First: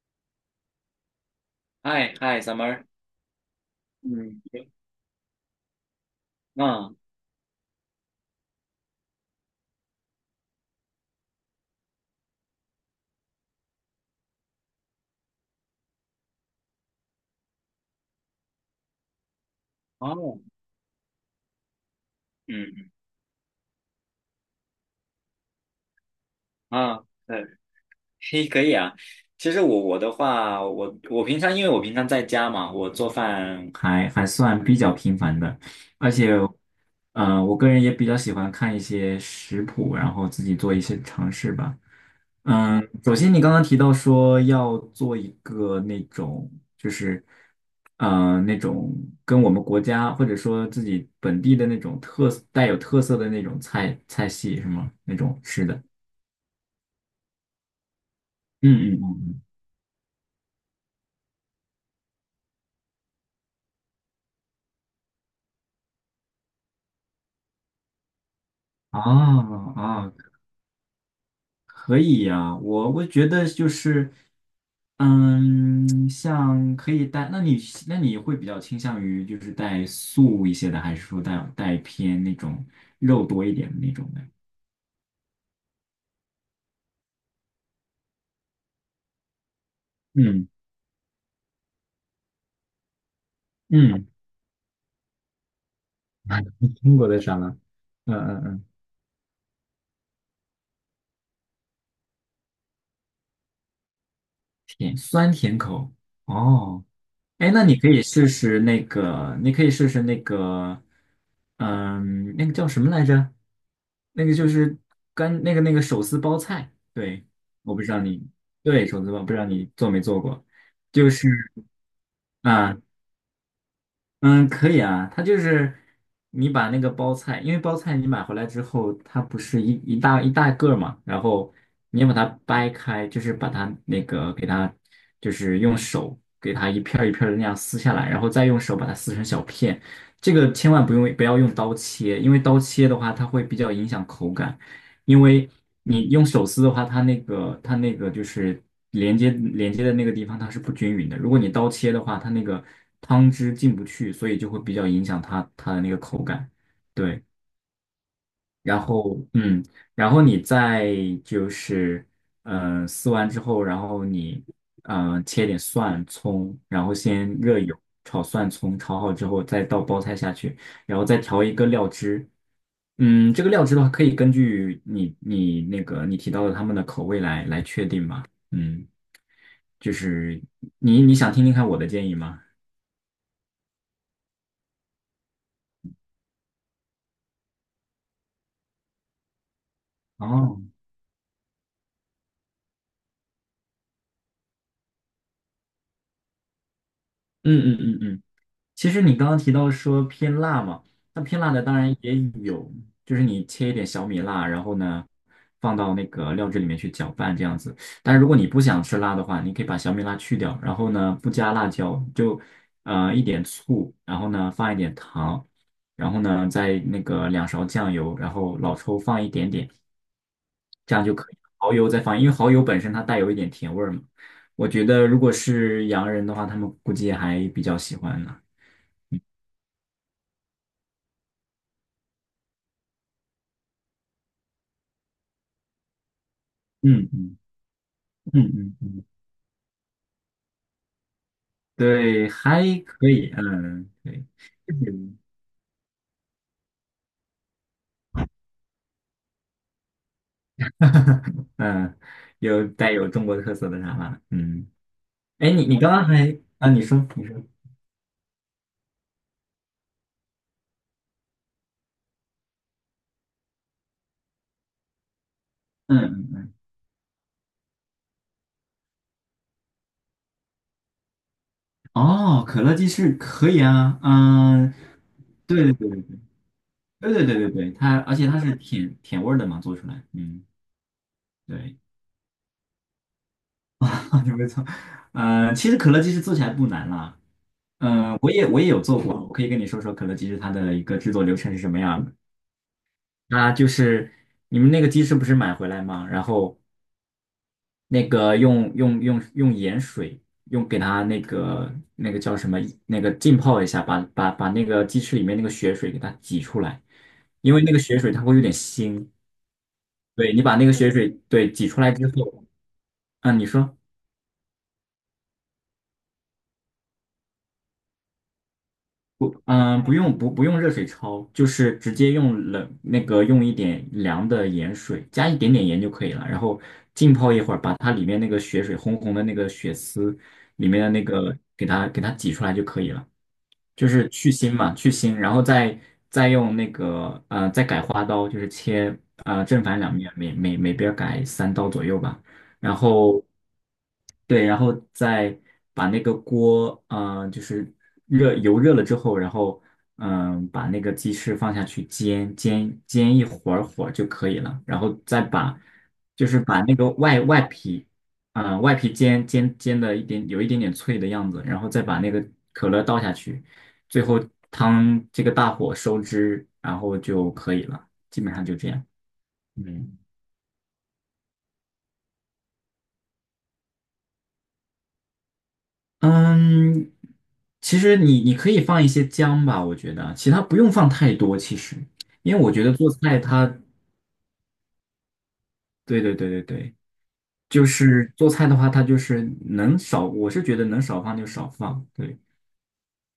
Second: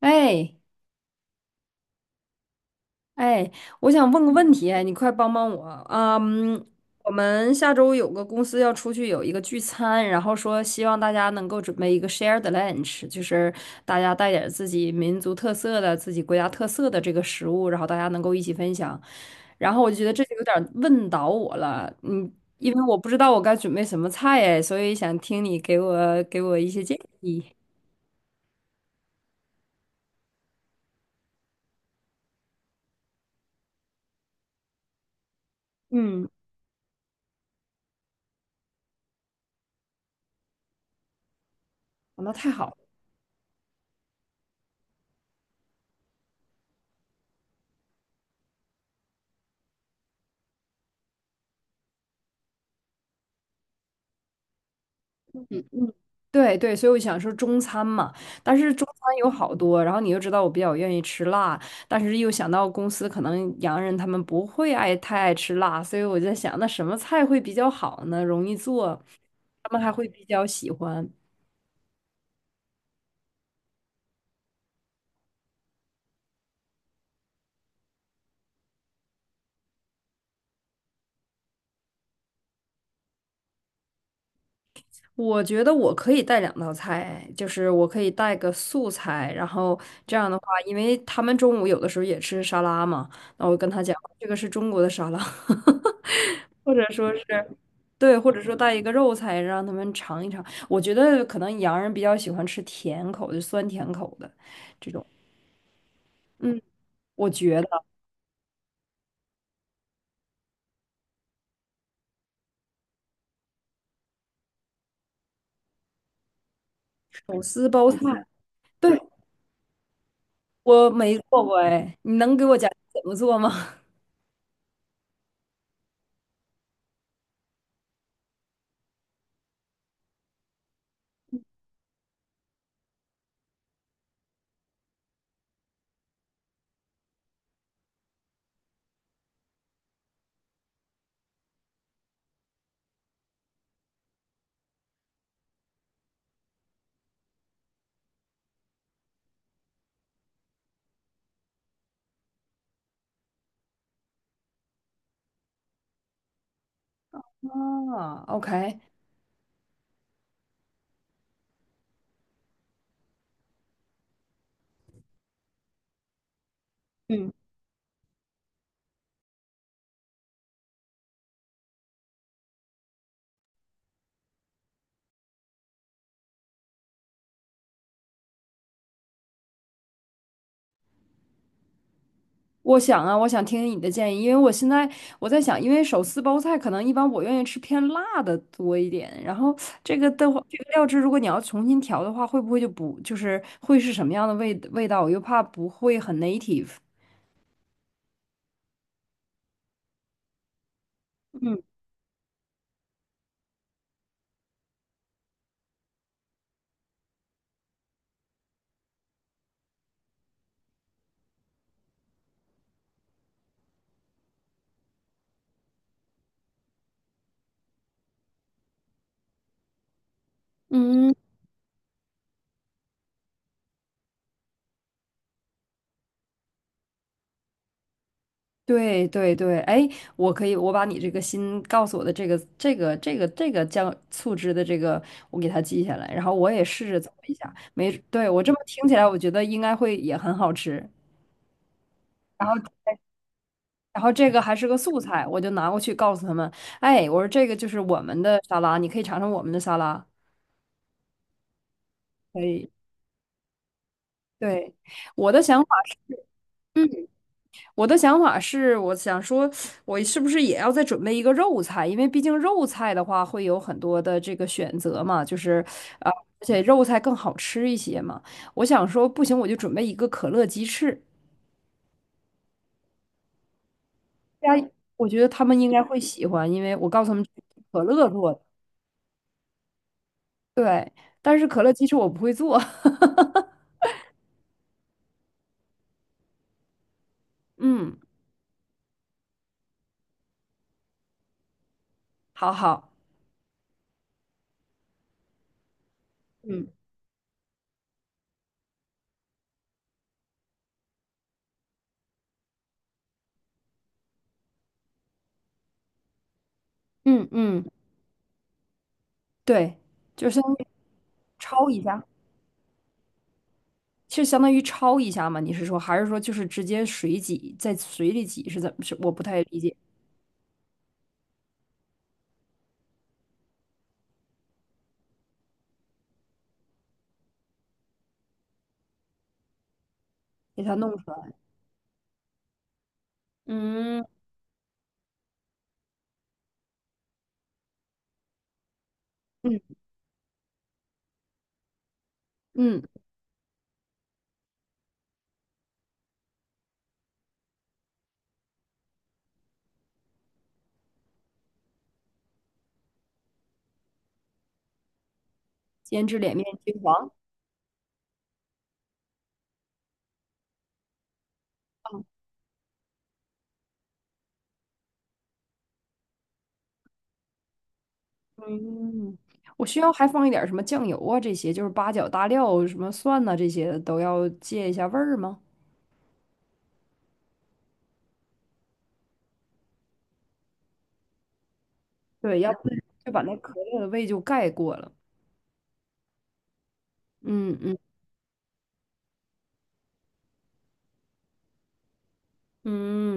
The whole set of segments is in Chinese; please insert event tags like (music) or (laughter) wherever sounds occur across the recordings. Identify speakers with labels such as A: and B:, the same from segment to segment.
A: 哎
B: 嗨嗨，summer，
A: 哎，我想问个
B: 嗯，
A: 问题，哎你快帮帮我啊！嗯，
B: 啊，
A: 我们下周有个公司要出去有一个聚餐，然后说希望大家能够准备一个 shared lunch，就是大家带点儿自己民族特色的、自己国家特色的这个食物，然后大家能够一起分享。然后我就觉得这就
B: 哦，
A: 有点儿问倒我了，因为
B: 嗯
A: 我不知道我该准备什么菜，哎，所以想听你给我一些
B: 啊，
A: 建
B: 对。
A: 议。
B: 嘿，可以啊。其实我的话，我平常因为我平常在家嘛，我做饭还算比较频繁的，而
A: 嗯，
B: 且，我个人也比较喜欢看一些食谱，然后自己做一些尝试吧。
A: 那太好了。
B: 嗯，首先你刚刚提到说要做一个那种，就是，那种跟我们国家或者说自己本地的那种带有特色的那种菜系是吗？那种吃的。
A: 对对，所以我想说中餐嘛，但是中
B: 嗯嗯
A: 餐有
B: 嗯，
A: 好多，然后你又知道我比较愿意吃辣，但是又想到公司可能洋人他们不会爱太爱吃辣，所以我在想，那什么菜会比较好呢？容易做，
B: 啊
A: 他们还
B: 啊。
A: 会比
B: 哦，
A: 较喜欢。
B: 可以呀，我觉得就是，像可以带，那你会比较倾向于就是带素一些的，还是说带偏那种肉多一点的那种的？
A: 我觉得我可以带两道菜，就是我可以带个素菜，然后这样的话，
B: 嗯
A: 因为他们中午有的时候也吃沙拉嘛，那我跟他讲，
B: 嗯，
A: 这个是中国的沙拉。(laughs) 或
B: (laughs)
A: 者
B: 中国
A: 说是，
B: 的啥呢？嗯
A: 对，或者
B: 嗯
A: 说
B: 嗯，
A: 带一个肉菜让他们尝一尝。我觉得可能洋人比较喜欢吃甜口的，酸甜口的。
B: 甜，酸甜口。
A: 嗯，
B: 哦。
A: 我
B: 哎，
A: 觉
B: 那你
A: 得
B: 可以试试那个，你可以试试那个，那个叫什么来着？那个就是干那个那个手撕包菜，对，
A: 手撕
B: 我不知
A: 包菜，
B: 道你，对，
A: 对，
B: 手撕包，不知道你做没做过，
A: 我
B: 就
A: 没
B: 是
A: 做过哎，你能给我讲
B: 啊，
A: 怎么做吗？
B: 嗯，可以啊，它就是你把那个包菜，因为包菜你买回来之后，它不是一大一大个儿嘛，然后你要把它掰开，就是把它那个给它，就是用手给它一片儿一片儿的那样撕下来，然后再用手把它撕成小片。这个千万不要用刀切，因为刀切的话，它会比较影响口感。因为你用手撕的话，它那个就是连接的那个地方它是不均匀的。如果你刀切的话，它那个汤汁进不去，所以就会比较影响它的那个口感。对，
A: 啊，OK，
B: 然后嗯，然后你再就是撕完之后，然后你切点蒜葱，然后先
A: 嗯。
B: 热油炒蒜葱，炒好之后再倒包菜下去，然后再调一个料汁，这个料汁的话，可以根据你你那个你提到的他们的口味来确定嘛。嗯，就是你想听听看我的建议吗？
A: 我想啊，我想听听你的建议，因为我现在在想，因为手撕包菜可能一般我愿意吃偏辣的多一点，然后这个的话，这个
B: 哦，
A: 料汁如果你要重新调的话，会不会就不就是会是什么样的味道？我又怕不会很 native。
B: 嗯嗯嗯嗯。其实你刚刚提到说偏辣嘛，那偏辣
A: 嗯
B: 的当然也有，就是你切一点小米辣，然后呢放到那个料汁里面去搅拌这样子。但是如果你不想吃辣的话，你可以把小米辣去掉，然后呢不加辣椒，就一点醋，然后呢放一点糖，然后呢再那个2勺酱油，然后老抽放一点点，这样
A: 嗯，
B: 就可以。蚝油再放，因为蚝油本身它带有一点甜味儿嘛。我觉得如果是洋人的话，他们估计还比较喜欢呢。
A: 对对对，哎，我可以，我把你这个新告诉我的这个酱醋汁的这个，我给它记下来，然后我也试着
B: 嗯
A: 做一
B: 嗯。
A: 下，没，对，我
B: 嗯
A: 这么
B: 嗯
A: 听起
B: 嗯，
A: 来，我觉得应该会也很好吃。
B: 对，
A: 然后。
B: 还可以，嗯，
A: 然后
B: 对，
A: 这个还是个素
B: 嗯，
A: 菜，我就拿过去告诉他们，哎，我说这个就是我们的沙拉，你可以尝尝我们的沙拉。
B: (laughs) 嗯，
A: 可以，
B: 带有中国特色的茶吧，嗯，
A: 对，我的
B: 哎，
A: 想
B: 你
A: 法
B: 你刚
A: 是，
B: 刚还啊，你
A: 嗯
B: 说你说，
A: 我想说，我是不是也要再准备一个肉菜？因为毕竟肉菜的话会有很多的这个选择嘛，就是啊，
B: 嗯，
A: 而
B: 嗯
A: 且肉菜更好吃一些嘛。我想说，不行，我就准备一个可乐鸡翅，
B: 哦，可乐鸡翅可以啊，
A: 大家，
B: 嗯，
A: 我觉得他们应
B: 对
A: 该
B: 对
A: 会
B: 对对
A: 喜欢，因为我告诉
B: 对
A: 他们
B: 对对对对对，
A: 可
B: 它
A: 乐
B: 而且
A: 做
B: 它
A: 的，
B: 是甜甜味儿的嘛，做出来，嗯，
A: 对，但是可乐
B: 对，
A: 鸡翅我不会做。(laughs)
B: (laughs) 啊，没错，嗯，其实可乐鸡翅做起来不难啦，
A: 嗯，
B: 嗯，我也有做过，我可以跟你说说可乐鸡翅它的一个制作流程是什么样的。
A: 好好，
B: 啊，就是你们那个鸡翅不是买回来吗？然后
A: 嗯，
B: 那个用盐水，用给它那个叫什么，那个浸泡一下，把那个鸡翅里面那个血水给它挤出来，
A: 嗯
B: 因为
A: 嗯，
B: 那个血水它会有点腥。
A: 对，就
B: 对，你
A: 相当
B: 把那
A: 于
B: 个血水挤
A: 焯
B: 出
A: 一
B: 来
A: 下，
B: 之后，啊，你说。
A: 就相当于焯一下嘛。你是说，还是说就是直接水挤，在水里挤是怎么？是我不太
B: 不，
A: 理解，
B: 嗯，不用热水焯，就是直接用冷那个用一点凉的盐水，加一点点盐就可以了，然后浸泡一会儿，把它里面那个血水红红的那个血丝
A: 给
B: 里
A: 它
B: 面的
A: 弄
B: 那
A: 出来。
B: 个给它挤出来就可以了，就
A: 嗯
B: 是去腥嘛，去腥，然后再用那个再改花刀，就是切
A: 嗯
B: 正反两面，每边儿改3刀左右吧。然
A: 嗯，
B: 后对，然后再把那个锅，就是热油热了之后，然后把那个鸡翅放下去煎，煎煎一会儿就可以了，然后
A: 煎至
B: 就
A: 两
B: 是
A: 面
B: 把
A: 金
B: 那个
A: 黄。
B: 外皮，外皮煎煎的有一点点脆的样子，然后再把那个可乐倒下去，最后汤这个大火收汁，然后就可以了，基本上就这样。
A: 嗯，我需要
B: 嗯。
A: 还放一点儿什么酱油啊，这些就是八角、大料、什么蒜呐、这些都要借一下味儿吗？
B: 嗯，其实你可以放一些姜吧，我觉得其他不用放太多。其实，因
A: 对，
B: 为我
A: 要
B: 觉
A: 不
B: 得
A: 然
B: 做
A: 就
B: 菜
A: 把那
B: 它，
A: 可乐的味就盖过了。
B: 对对对对对，
A: 嗯
B: 就
A: 嗯
B: 是做菜的话，它就是能少，我是觉得能少放就少放，对，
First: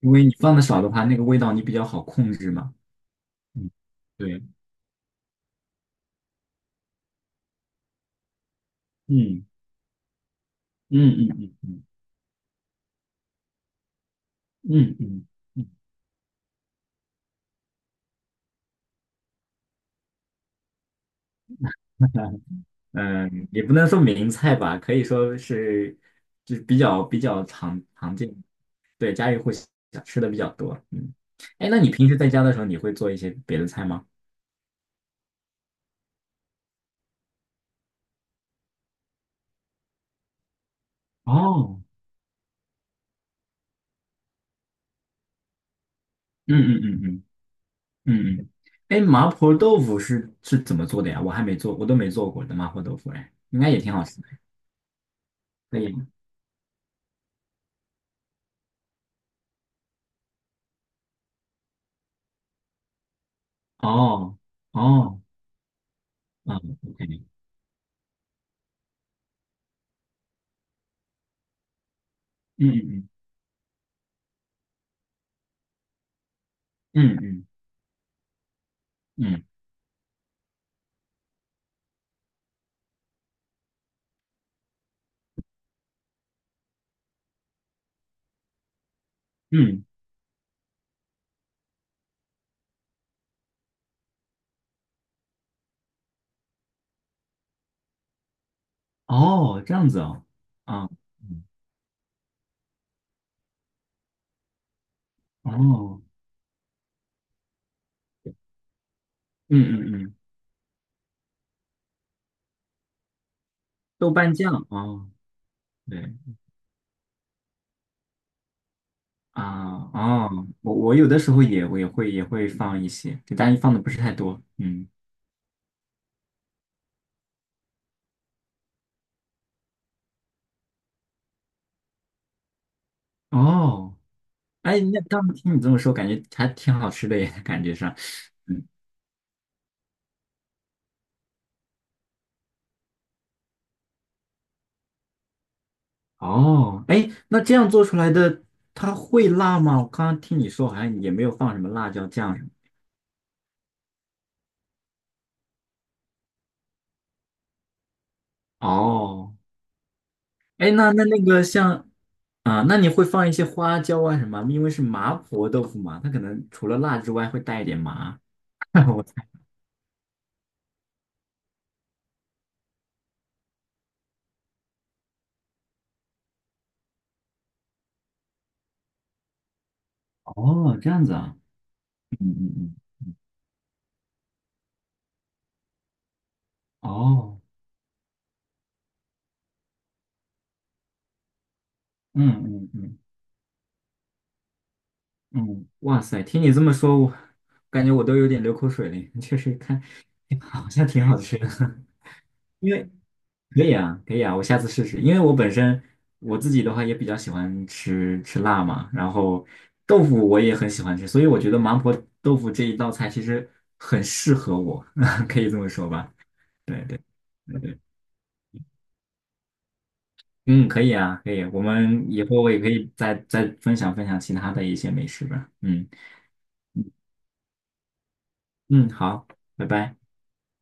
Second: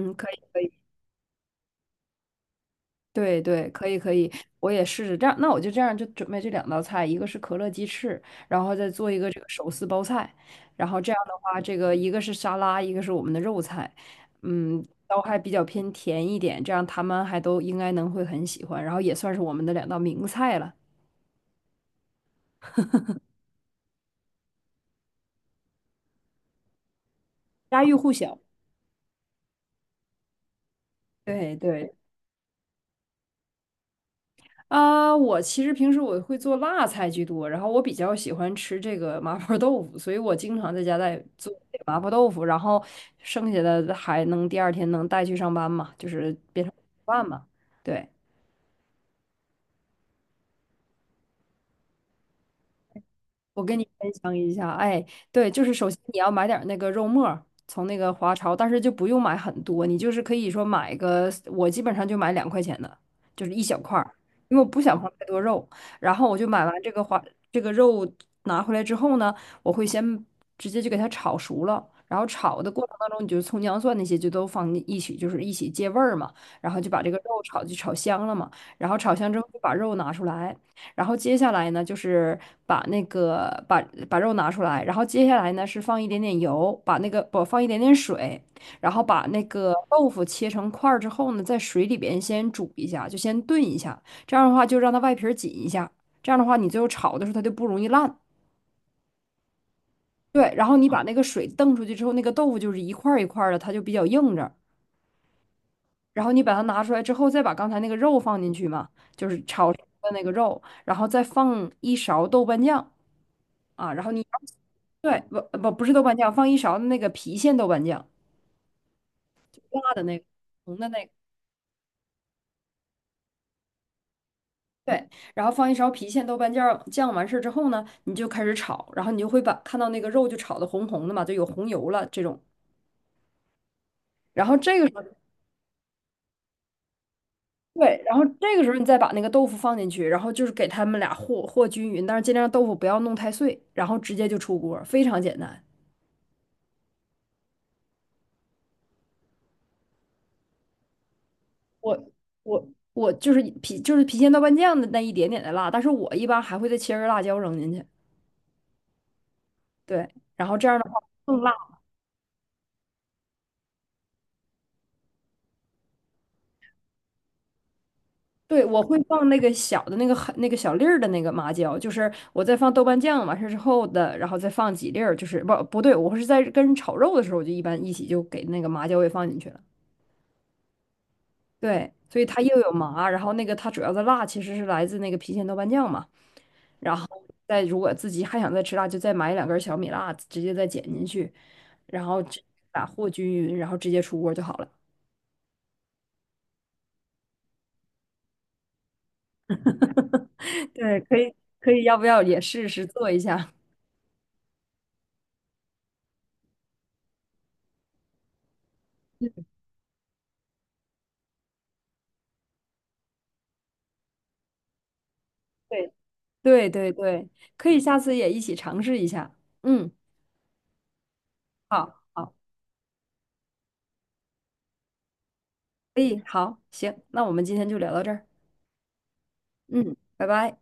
B: 因为
A: 可
B: 你
A: 以
B: 放
A: 可
B: 的
A: 以。
B: 少的话，那个味道你比较好控制嘛。
A: 对对，
B: 嗯，
A: 可以可以，
B: 对，
A: 我也试试这样。那我就这样就准备这两道菜，一个是可乐鸡翅，然后再做一个这
B: 嗯
A: 个手撕包菜。然后这样
B: 嗯
A: 的
B: 嗯
A: 话，
B: 嗯
A: 这个一个是沙拉，一个是我们的肉菜，嗯，
B: 嗯嗯。
A: 都
B: 嗯
A: 还比较偏甜一点，这样他们还都应该能会很喜欢。然后也算是我们的两道名菜了，
B: 嗯，也不能说名菜吧，可以说是就比较常
A: 家喻户
B: 常见，
A: 晓。
B: 对，家喻户晓，吃的比较多。嗯，
A: 对
B: 哎，那你
A: 对。
B: 平时在家的时候，你会做一些别的菜吗？
A: 啊，我其实平时我会做辣菜居多，然后我比较喜欢吃这个麻婆豆腐，所以我经常在家在做这
B: 哦，
A: 个麻婆豆腐，然后剩下的还能第二天能带去上班嘛，就是
B: 嗯
A: 变成
B: 嗯嗯嗯
A: 饭嘛。对，
B: 嗯嗯，哎，麻婆豆腐是怎么做的呀？我还没做，我都没做过的麻婆豆腐，哎，应
A: 我
B: 该也
A: 跟你
B: 挺好
A: 分
B: 吃的，
A: 享一下，哎，对，就是
B: 可以
A: 首先
B: 吗？
A: 你要买点儿那个肉末儿，从那个华超，但是就不用买很多，你就是可以说买个，我基本上就买两块钱的，就是一小块儿，
B: 哦
A: 因为我不想放
B: 哦，
A: 太多肉。然后我就
B: 嗯
A: 买完这个华
B: ，OK，
A: 这个肉拿回来之后呢，我会先直接就给它炒熟了，然后炒
B: 嗯
A: 的过程当
B: 嗯
A: 中，你就葱姜蒜那些就都放一起，就是一起借味儿嘛，然后就把这个
B: 嗯
A: 肉
B: 嗯
A: 炒就炒香了嘛，然后炒香之
B: 嗯
A: 后就把肉拿出来。然后接下来呢，就是把那个把把肉拿出来，然后接下来呢是放一点点油，把那个不放一点点水，然后把那个
B: 嗯嗯，
A: 豆腐切成块儿之后呢，在水里边先煮一下，就先炖一下，这样的话就让它外皮儿紧一下，这样的话你最后炒的时候它就不容易烂。
B: 哦，这样子哦，
A: 对，然后你
B: 啊，
A: 把那个
B: 嗯
A: 水瞪出去之后，那个豆腐就是一块儿一块儿的，它就比较硬着。
B: 哦，
A: 然后你把它拿出来之后，再把刚才那个肉放进去嘛，就是
B: 嗯
A: 炒成
B: 嗯
A: 的
B: 嗯。
A: 那个肉，然后再放一勺豆瓣酱。啊，然
B: 豆
A: 后你要
B: 瓣酱哦，
A: 对不不不是豆
B: 对
A: 瓣酱，放一勺的那个郫县豆瓣酱，
B: 啊，
A: 辣的那个
B: 哦，我
A: 红的
B: 我
A: 那
B: 有
A: 个，
B: 的时候我也会放一些，对，但是放的不是太多，嗯，
A: 对，然后放一勺郫县豆瓣酱，完事儿之后呢，你就开始炒，然后你就会把看到那个肉就炒的红红的嘛，就有红油了这种。
B: 哦，
A: 然后这
B: 哎，
A: 个时
B: 那
A: 候，
B: 刚听你这么说，感觉还挺好吃的耶，感觉上，
A: 对，然后这个
B: 嗯，
A: 时候你再把那个豆腐放进去，然后就是给他们俩和均匀，但是尽量豆腐不要弄太碎，然后直接就出锅，非常简单。
B: 哦，哎，那这样做出来的它会辣吗？我刚刚听你说好像也没有放什么辣椒
A: 我
B: 酱什么，
A: 我我就是郫县豆瓣酱的那一点点的辣，但是我一般还会再切根辣椒扔进去。
B: 哦，
A: 对，然后这
B: 哎，
A: 样的
B: 那
A: 话
B: 那那
A: 更
B: 个
A: 辣。
B: 像。啊，那你会放一些花椒啊什么？因为是麻婆豆腐嘛，它可能除了辣之外会带一点麻。
A: 对，我
B: (laughs)
A: 会
B: 我
A: 放
B: 猜
A: 那个小的那个很那个小粒儿的那个麻椒，就是我再放豆瓣酱完事儿之后的，然后再放几粒儿，就是不不对，我是在跟炒肉的时候，我就一般一起就给那个麻椒也放进去了。
B: 哦，这样子啊。
A: 对，所以
B: 嗯
A: 它又有
B: 嗯
A: 麻，然后那个它主要的辣其实是来自那个郫县豆瓣酱嘛，
B: 嗯，
A: 然后
B: 哦，
A: 再如果自己还想再吃辣，就再买两根小米辣，直接再剪进去，然后
B: 嗯
A: 直
B: 嗯
A: 打
B: 嗯
A: 和均匀，然后直接出锅就好了。
B: 嗯，哇塞，听你这么说，我感觉我都有点流口水了。确实看，好
A: (laughs)
B: 像
A: 对，
B: 挺好
A: 可以
B: 吃的，
A: 可以，要不要也
B: (laughs)
A: 试
B: 因为
A: 试做一下？
B: 可以啊，可以啊，我下次试试。因为我本身我自己的话也比较喜欢吃辣嘛，然后豆腐我也很喜欢吃，所以我觉得麻婆豆腐这一道菜其实很适合我，(laughs) 可以这么
A: (laughs)
B: 说
A: 对。
B: 吧？
A: 对
B: 对
A: 对
B: 对
A: 对，
B: 对
A: 可
B: 对，
A: 以下次也一起尝试一下。嗯，
B: 嗯，可以啊，可以，我
A: 好，
B: 们以
A: 好，
B: 后我也可以再分享分享其他的一些美食吧，嗯。
A: 可以，好，行，那我们今天就聊到这儿。
B: 嗯，好，拜
A: 嗯，
B: 拜。
A: 拜拜。